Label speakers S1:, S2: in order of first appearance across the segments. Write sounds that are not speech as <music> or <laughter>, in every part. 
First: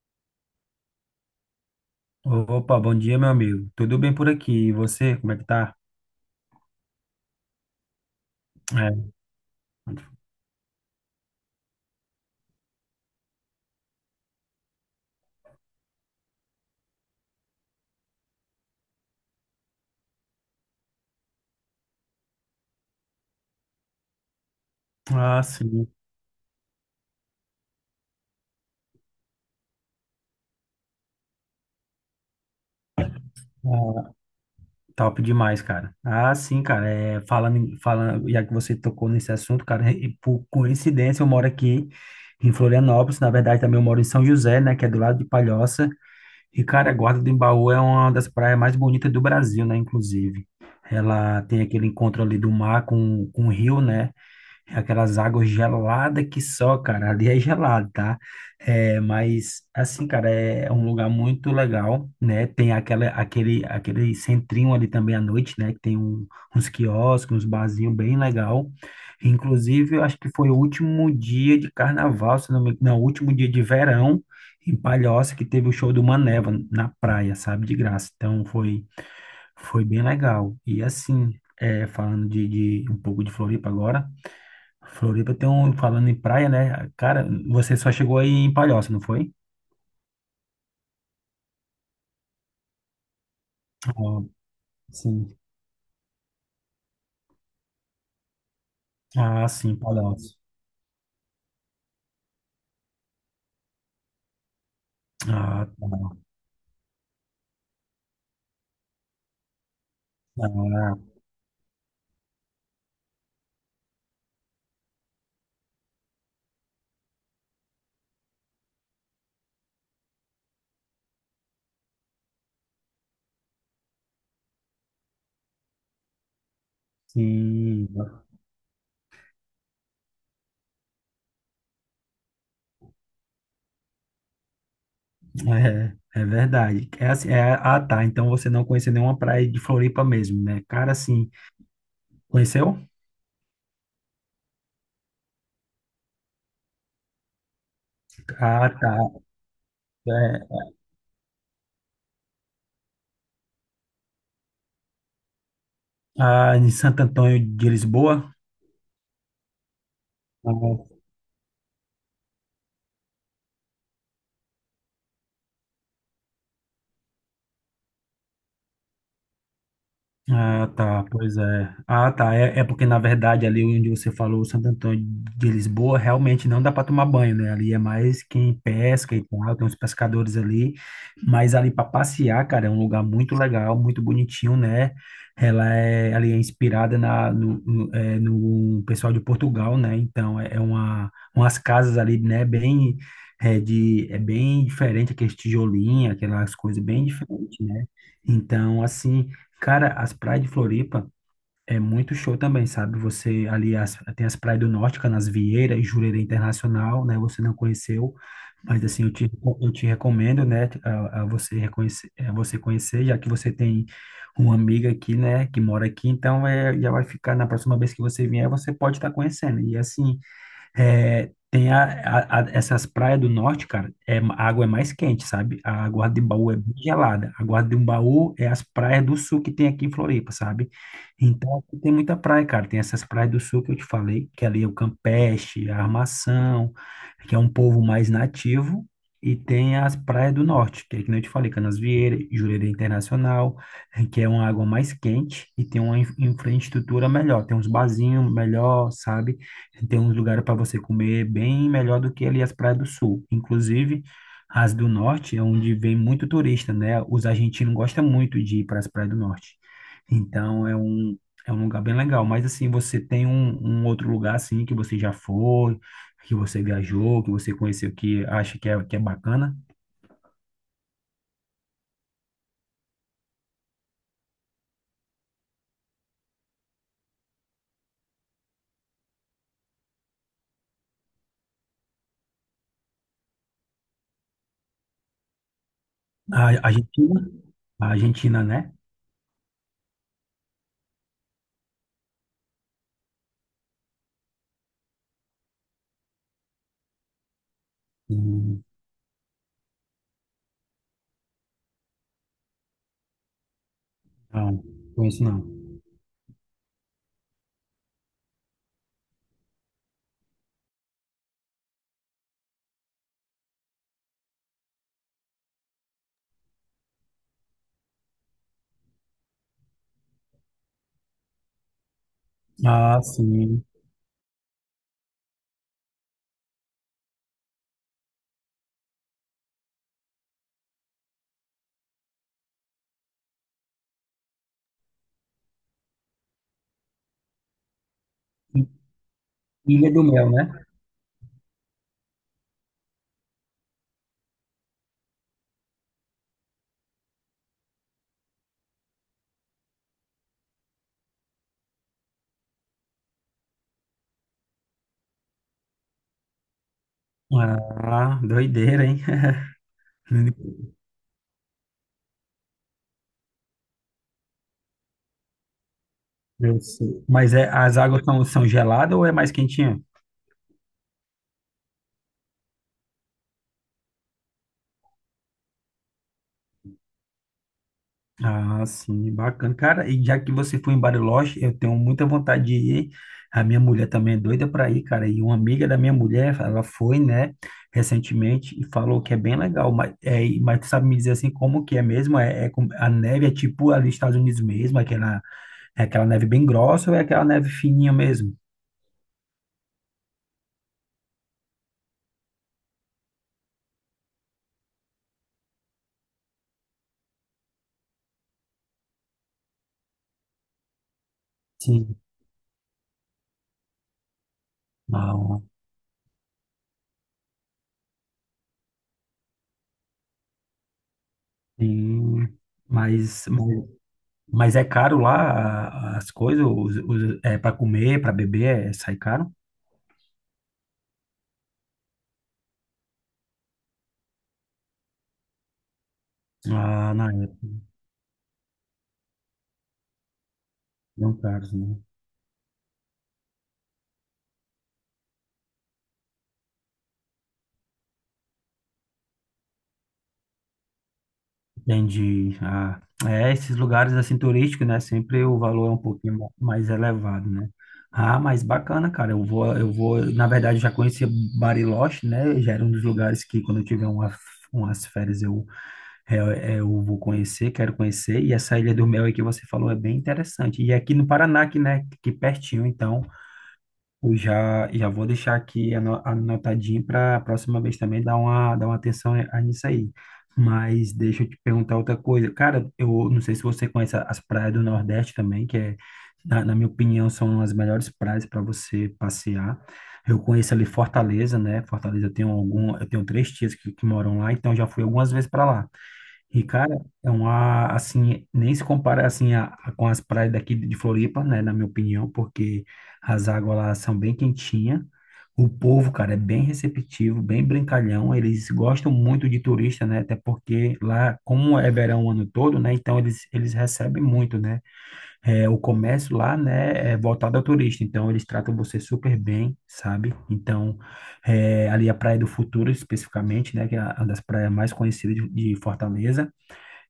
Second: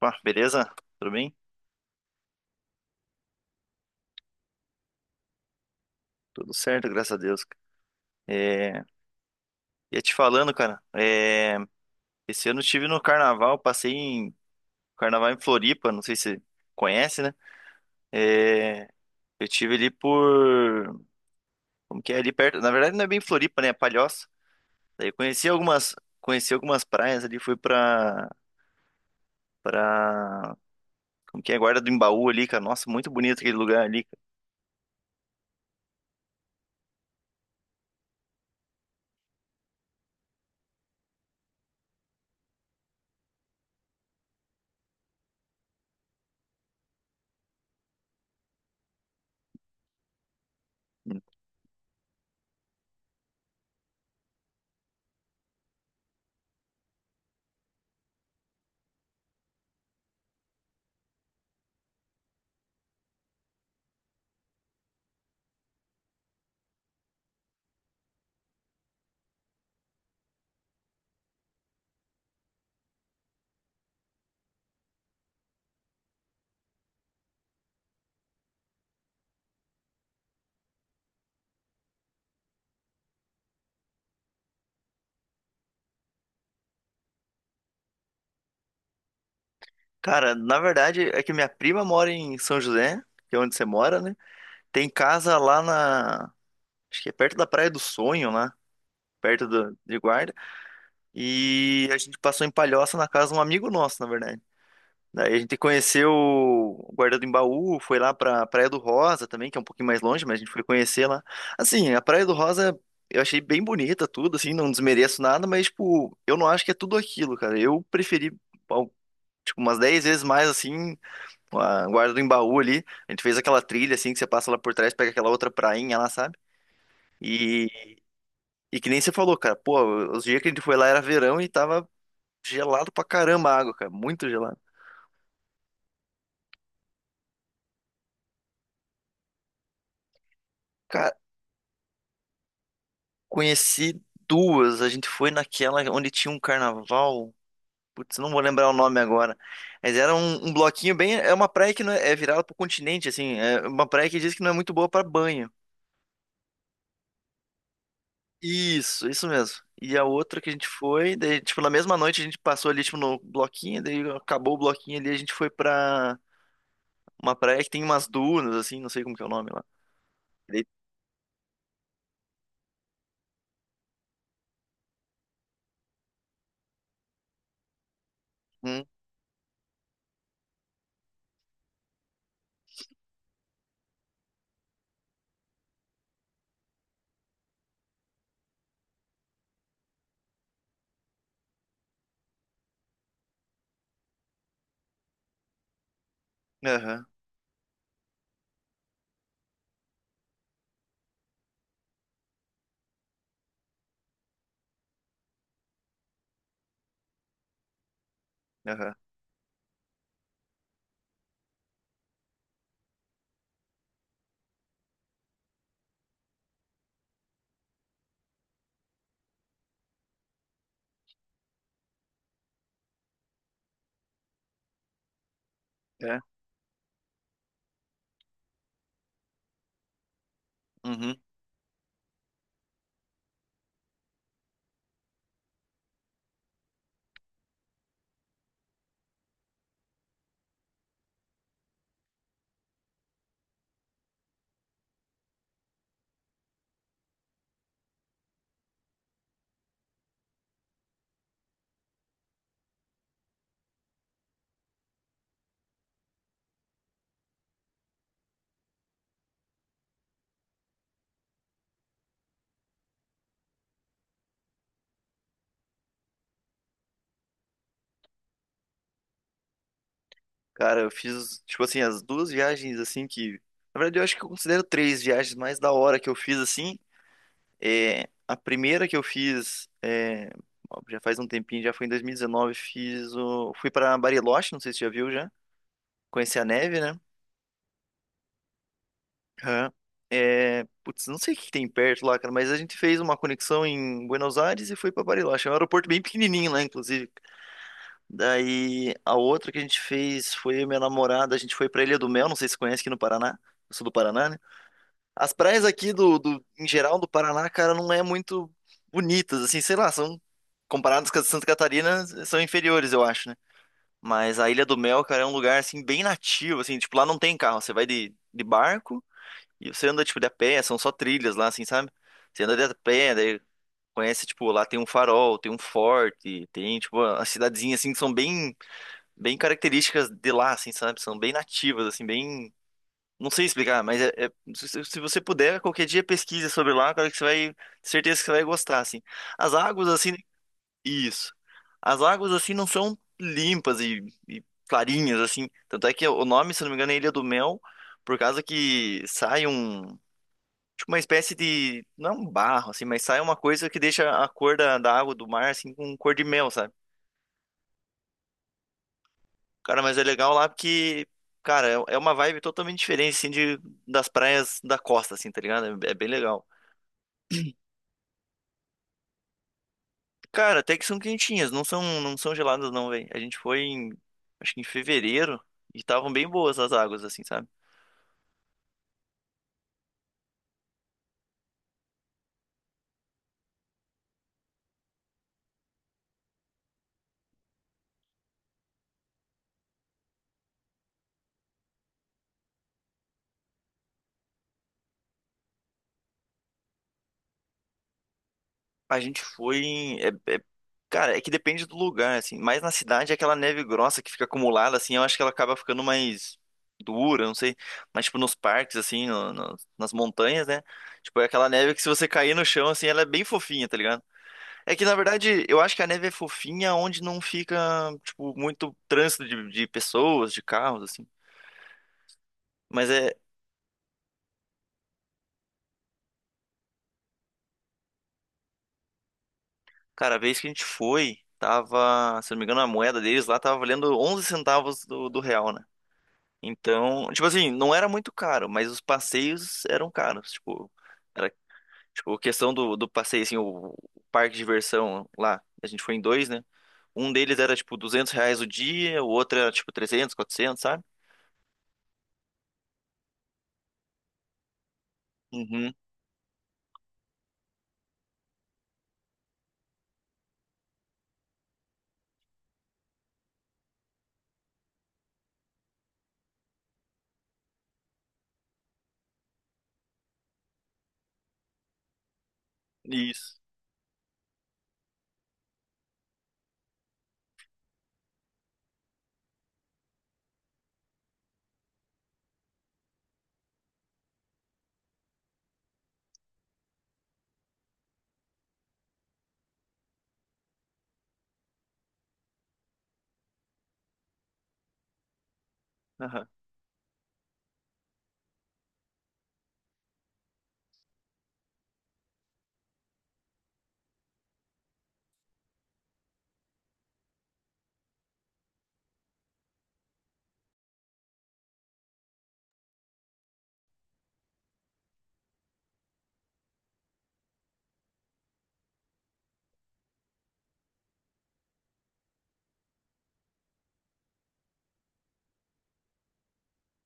S1: Pá, beleza? Tudo bem?
S2: Opa, bom dia, meu amigo. Tudo bem por aqui? E você, como é que tá?
S1: Tudo certo, graças a Deus. É,
S2: É.
S1: ia te falando, cara, esse ano eu estive no carnaval, passei em carnaval em Floripa, não sei se você conhece, né? É, eu tive ali por, como que é, ali perto, na verdade não é bem Floripa, né, é Palhoça. Daí eu
S2: Ah, sim.
S1: conheci algumas praias ali, fui pra como que é, Guarda do Embaú ali, cara, nossa, muito bonito aquele lugar ali.
S2: Ah, top demais, cara. Ah, sim, cara. É, falando, já que você tocou nesse assunto, cara, e por coincidência eu moro aqui em Florianópolis. Na verdade, também eu moro em São José, né, que é do lado de Palhoça. E, cara, a Guarda do Embaú é uma das praias mais bonitas do Brasil, né, inclusive. Ela tem aquele encontro ali do mar com o rio, né? É aquelas águas geladas que só, cara, ali é gelado, tá? É, mas, assim, cara, é um lugar muito legal, né? Tem aquele centrinho ali também à noite, né? Que tem uns quiosques, uns barzinhos bem legal. Inclusive, eu acho que foi o último dia de carnaval, se não me engano, não, o último dia de verão em Palhoça, que teve o show do Maneva na praia, sabe? De graça. Então, foi bem legal. E, assim, é, falando de um pouco de Floripa agora. Floripa tem um, falando em praia, né? Cara, você só chegou aí em Palhoça, não foi?
S1: Cara, na verdade é que minha prima mora em São José, que é onde você mora, né?
S2: Ah,
S1: Tem casa
S2: sim.
S1: lá na, acho que é perto da Praia do Sonho, lá,
S2: Ah,
S1: perto
S2: sim,
S1: de Guarda.
S2: Palhoça.
S1: E a gente passou em Palhoça na casa de um amigo nosso, na verdade. Daí a gente
S2: Ah,
S1: conheceu
S2: tá.
S1: o Guarda do Embaú, foi lá pra Praia do Rosa também, que é um pouquinho mais longe, mas a gente foi
S2: Ah,
S1: conhecer lá. Assim, a Praia do Rosa eu achei bem bonita tudo, assim, não desmereço nada, mas, tipo, eu não acho que é tudo aquilo, cara. Eu preferi, ao- tipo, umas 10 vezes mais, assim, a Guarda do Embaú ali. A gente fez aquela trilha, assim, que você passa lá por trás, pega aquela outra prainha lá, sabe?
S2: sim.
S1: E que nem você falou, cara, pô, os dias que a gente foi lá era verão e tava gelado pra caramba a água, cara, muito gelado.
S2: É verdade. É assim, é, ah, tá. Então você não conheceu nenhuma praia de Floripa mesmo, né? Cara,
S1: Cara,
S2: assim, conheceu?
S1: conheci duas, a gente foi naquela onde tinha um carnaval, putz, não vou lembrar
S2: Ah,
S1: o
S2: tá.
S1: nome agora, mas era um
S2: É,
S1: bloquinho bem, é uma praia que não é, é virada pro continente, assim, é uma praia que diz que não é muito boa pra banho.
S2: ah, em Santo Antônio de Lisboa?
S1: Isso mesmo. E a outra que a gente
S2: Ah,
S1: foi, daí, tipo, na mesma noite a gente passou ali, tipo, no bloquinho, daí acabou o bloquinho ali, a gente foi pra uma praia que tem umas dunas, assim, não sei como que é o nome lá. Daí,
S2: Ah, tá, pois é. Ah, tá. É, é porque, na verdade, ali onde você falou, Santo Antônio de Lisboa, realmente não dá para tomar banho, né? Ali é mais quem pesca e tal, tem uns pescadores ali. Mas ali para passear, cara, é um lugar muito legal, muito bonitinho, né? Ali é inspirada na, no, no, é, no pessoal de Portugal, né? Então, umas casas ali, né? Bem, é bem diferente, aqueles tijolinhos, aquelas coisas bem
S1: aham,
S2: diferentes, né? Então, assim. Cara, as praias de Floripa é muito show também, sabe? Você ali as- tem as praias do Norte, Canasvieira e Jurerê Internacional, né? Você não conheceu, mas
S1: aham.
S2: assim, eu te recomendo, né? A você conhecer, já que você tem uma amiga aqui, né? Que mora aqui, então é, já vai ficar na próxima vez que você vier, você pode estar conhecendo. E assim, é, tem essas praias do norte, cara, é, a água é mais quente, sabe? A água
S1: É.
S2: de Baú é bem gelada. A água de Baú é as praias do sul que tem aqui em Floripa, sabe?
S1: Uhum.
S2: Então, aqui tem muita praia, cara. Tem essas praias do sul que eu te falei, que ali é o Campeche, a Armação, que é um povo mais nativo. E tem as praias do norte, que é que nem eu te falei, Canasvieira, Jurerê Internacional, que é uma água mais quente e tem uma infraestrutura melhor. Tem uns barzinhos melhor, sabe? Tem uns lugares para você comer bem melhor do que ali as praias do sul. Inclusive, as do norte é onde vem muito turista, né? Os argentinos gostam muito de ir para as praias do norte. Então, é um lugar bem legal. Mas, assim, você tem um, um outro lugar, assim, que você já foi, que você viajou, que você conheceu, que acha que é bacana?
S1: Cara, eu fiz, tipo assim, as duas viagens assim que. Na verdade, eu acho que eu considero três viagens mais da hora que eu fiz assim. É, a primeira que eu fiz é, ó, já faz um tempinho, já foi em 2019, fiz o. Fui pra Bariloche, não sei se você já viu já. Conheci a
S2: A
S1: neve, né?
S2: Argentina? A Argentina, né?
S1: Aham. É, putz, não sei o que tem perto lá, cara, mas a gente fez uma conexão em Buenos Aires e foi pra Bariloche. É um aeroporto bem pequenininho lá, inclusive.
S2: Hum,
S1: Daí a outra que a gente fez foi eu e minha namorada, a gente foi pra Ilha do Mel, não sei se você conhece aqui no Paraná. Eu sou do Paraná, né?
S2: não, conheço
S1: As
S2: não.
S1: praias aqui do em geral do Paraná, cara, não é muito bonitas, assim, sei lá, são comparadas com as de Santa Catarina, são inferiores, eu acho, né? Mas a Ilha do Mel, cara, é um lugar assim bem nativo, assim, tipo, lá não tem carro, você vai de barco e você anda tipo de a pé, são só trilhas lá, assim, sabe? Você anda de a
S2: Ah,
S1: pé, daí
S2: sim.
S1: conhece, tipo, lá tem um farol, tem um forte, tem tipo a cidadezinha assim que são bem características de lá, assim, sabe? São bem nativas, assim, bem. Não sei explicar, mas é, se você puder, qualquer dia pesquisa sobre lá, cara, que você vai. Certeza que você vai gostar, assim. As
S2: Ilha
S1: águas,
S2: do
S1: assim.
S2: Mel, né?
S1: Isso. As águas, assim, não são limpas e clarinhas, assim. Tanto é que o nome, se não me engano, é Ilha do Mel, por causa que sai um. Tipo, uma espécie de. Não é um barro, assim, mas sai uma coisa que deixa a cor da água do mar, assim, com cor de mel, sabe?
S2: Ah, doideira, hein?
S1: Cara, mas é legal lá
S2: <laughs>
S1: porque, cara, é uma vibe totalmente diferente, assim, de, das praias da costa, assim, tá ligado? É, é bem legal.
S2: Eu sei. Mas é, as águas são, são geladas ou é mais quentinha?
S1: Cara, até que são quentinhas, não são geladas não, velho. A gente foi em, acho que em fevereiro e estavam bem boas as águas, assim, sabe?
S2: Ah, sim, bacana. Cara, e já que você foi em Bariloche, eu tenho muita vontade de ir. A minha mulher também é doida para ir, cara. E uma amiga da minha mulher, ela foi, né, recentemente e falou que é bem legal. Mas, é, mas tu sabe me dizer assim como que é mesmo? A neve é tipo ali nos Estados Unidos mesmo, aquela, é aquela neve bem grossa ou é aquela neve fininha mesmo?
S1: A gente foi em, é- cara, é que depende do lugar, assim. Mas na cidade, é aquela neve grossa que fica acumulada, assim, eu acho que ela acaba ficando mais dura, não sei. Mas, tipo, nos parques, assim, nas montanhas, né? Tipo, é aquela neve que se
S2: Sim.
S1: você cair no chão, assim, ela é bem fofinha, tá ligado? É que, na
S2: Não,
S1: verdade, eu acho que a neve é fofinha onde não fica, tipo, muito trânsito de pessoas, de carros, assim.
S2: sim.
S1: Mas é,
S2: Mas, mas Mas é caro lá a- as coisas, os, é para comer, para beber, é, sai caro?
S1: cara, a vez que a gente foi, tava, se não me engano, a moeda deles lá tava valendo 11 centavos do real, né?
S2: Ah, na
S1: Então, tipo
S2: época,
S1: assim, não era muito caro, mas os passeios eram caros. Tipo,
S2: não
S1: era,
S2: caros, né?
S1: tipo, questão do passeio, assim, o parque de diversão lá, a gente foi em dois, né? Um deles era, tipo, 200 reais o dia, o outro era, tipo, trezentos, quatrocentos, sabe?
S2: Entendi. Ah, é, esses lugares assim turísticos, né? Sempre o valor é um
S1: Uhum,
S2: pouquinho mais elevado, né? Ah, mas bacana, cara. Na verdade, eu já conhecia Bariloche, né? Já era um dos lugares que quando eu tiver umas férias eu, eu vou conhecer, quero conhecer. E essa Ilha do Mel aí que você falou é bem interessante. E aqui no Paraná, que, né, que pertinho, então.
S1: isso.
S2: Eu já, já vou deixar aqui anotadinho para a próxima vez também dar uma atenção a nisso aí. Mas deixa eu te perguntar outra coisa. Cara, eu não sei se você conhece as praias do Nordeste também, que é, na, na minha opinião, são as melhores praias para você passear. Eu conheço ali Fortaleza, né? Fortaleza eu tenho três tias que moram lá, então já fui algumas vezes para lá. E, cara, é uma, assim, nem se compara, assim, com as praias daqui de Floripa, né, na minha opinião, porque as águas lá são bem quentinhas. O povo, cara, é bem receptivo, bem brincalhão. Eles gostam muito de turista, né, até porque lá, como é verão o ano todo, né, então eles recebem muito, né. É, o comércio lá, né, é voltado ao turista, então eles tratam você super bem, sabe? Então, é, ali a Praia do Futuro, especificamente, né, que é uma das praias mais conhecidas de Fortaleza,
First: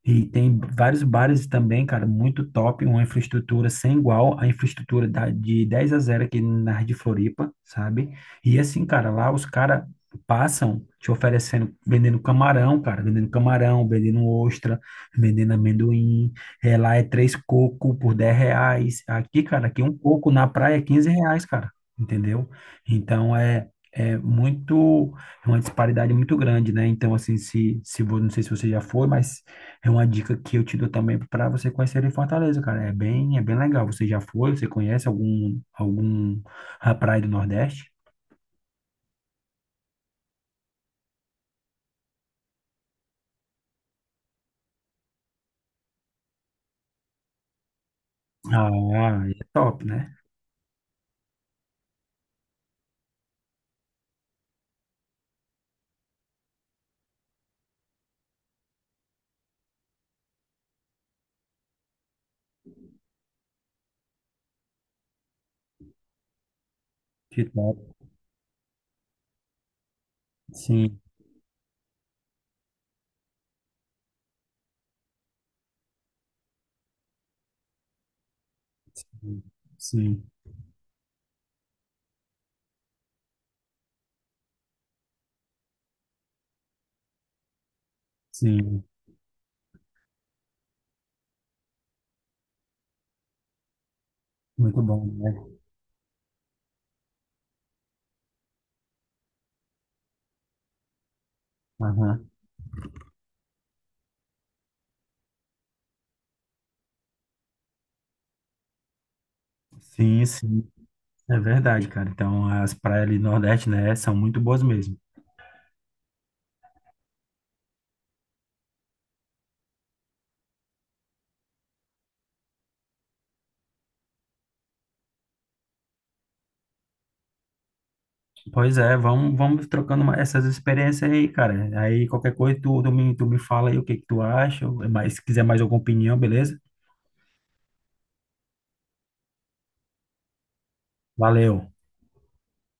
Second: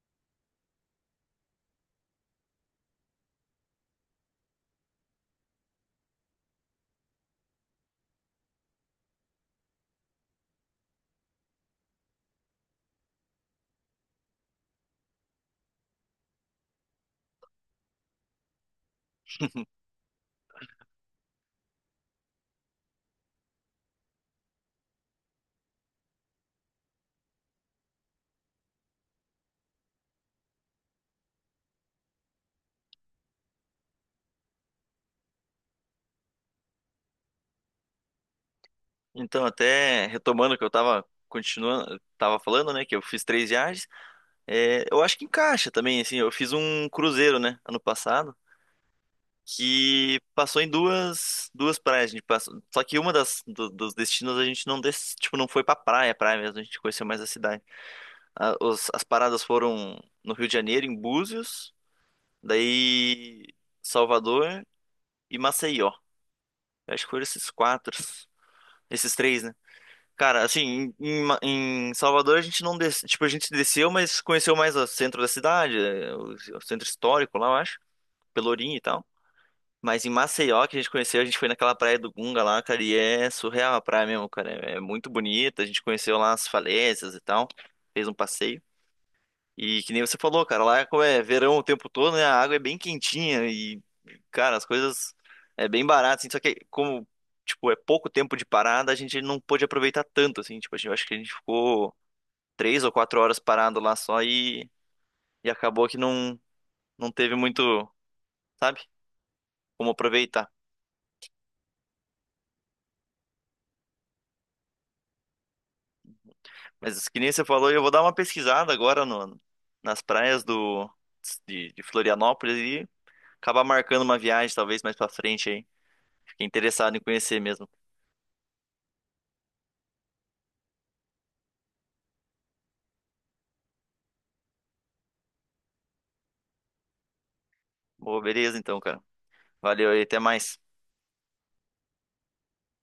S2: e tem vários bares também, cara, muito top, uma infraestrutura sem igual, a infraestrutura da, de 10 a zero aqui na área de Floripa, sabe? E assim, cara, lá os caras passam te oferecendo, vendendo camarão, cara, vendendo camarão, vendendo ostra, vendendo amendoim, é, lá é três coco por R$ 10, aqui, cara, aqui um coco na praia é R$ 15, cara, entendeu? Então, é... É muito, é uma disparidade muito grande, né? Então, assim, se, vo- não sei se você já foi, mas é uma dica que eu te dou também para você conhecer em Fortaleza, cara. É bem legal. Você já foi? Você conhece algum a praia do Nordeste?
S1: Então, até retomando o que eu tava continuando, tava falando, né, que eu fiz três viagens, é, eu acho que encaixa também, assim, eu fiz um cruzeiro, né, ano passado,
S2: Ah, é top, né?
S1: que passou em duas, duas praias, a gente passou, só que uma das, do- dos destinos a gente não, des, tipo, não foi pra praia, praia mesmo, a gente conheceu mais a cidade. A- os- as paradas foram no Rio de Janeiro, em Búzios, daí Salvador e Maceió. Eu acho que foram
S2: Que
S1: esses
S2: top.
S1: quatro, esses três, né? Cara, assim,
S2: Sim,
S1: em, em Salvador a gente não des... tipo, a gente desceu, mas conheceu mais o centro da cidade, eh, o centro histórico lá, eu acho, Pelourinho e tal. Mas em
S2: sim,
S1: Maceió, que a gente conheceu, a gente foi naquela praia do Gunga lá, cara, e é surreal a praia mesmo, cara. É, é muito bonita, a gente conheceu lá as falésias e tal, fez um passeio.
S2: sim.
S1: E que nem você falou, cara, lá é como é verão o tempo todo, né? A água é bem quentinha e, cara, as
S2: Muito bom,
S1: coisas
S2: né?
S1: é bem barato, assim, só que como, tipo, é pouco tempo de parada, a gente não pôde aproveitar tanto, assim, tipo, a gente, eu acho que a gente ficou
S2: Aham.
S1: três ou quatro horas parado lá só e acabou que não, não teve muito, sabe, como
S2: Sim,
S1: aproveitar.
S2: sim. É verdade, cara. Então, as praias ali do Nordeste, né, são muito boas mesmo.
S1: Mas que nem você falou, eu vou dar uma pesquisada agora no, nas praias do, de Florianópolis e acabar marcando uma viagem, talvez, mais pra frente aí. Fiquei interessado em conhecer mesmo.
S2: Pois é, vamos, vamos trocando essas experiências aí, cara. Aí, qualquer coisa, tu me fala aí o que que tu acha. Mas, se quiser mais alguma opinião, beleza?
S1: Pô, beleza então, cara. Valeu aí, até mais.
S2: Valeu.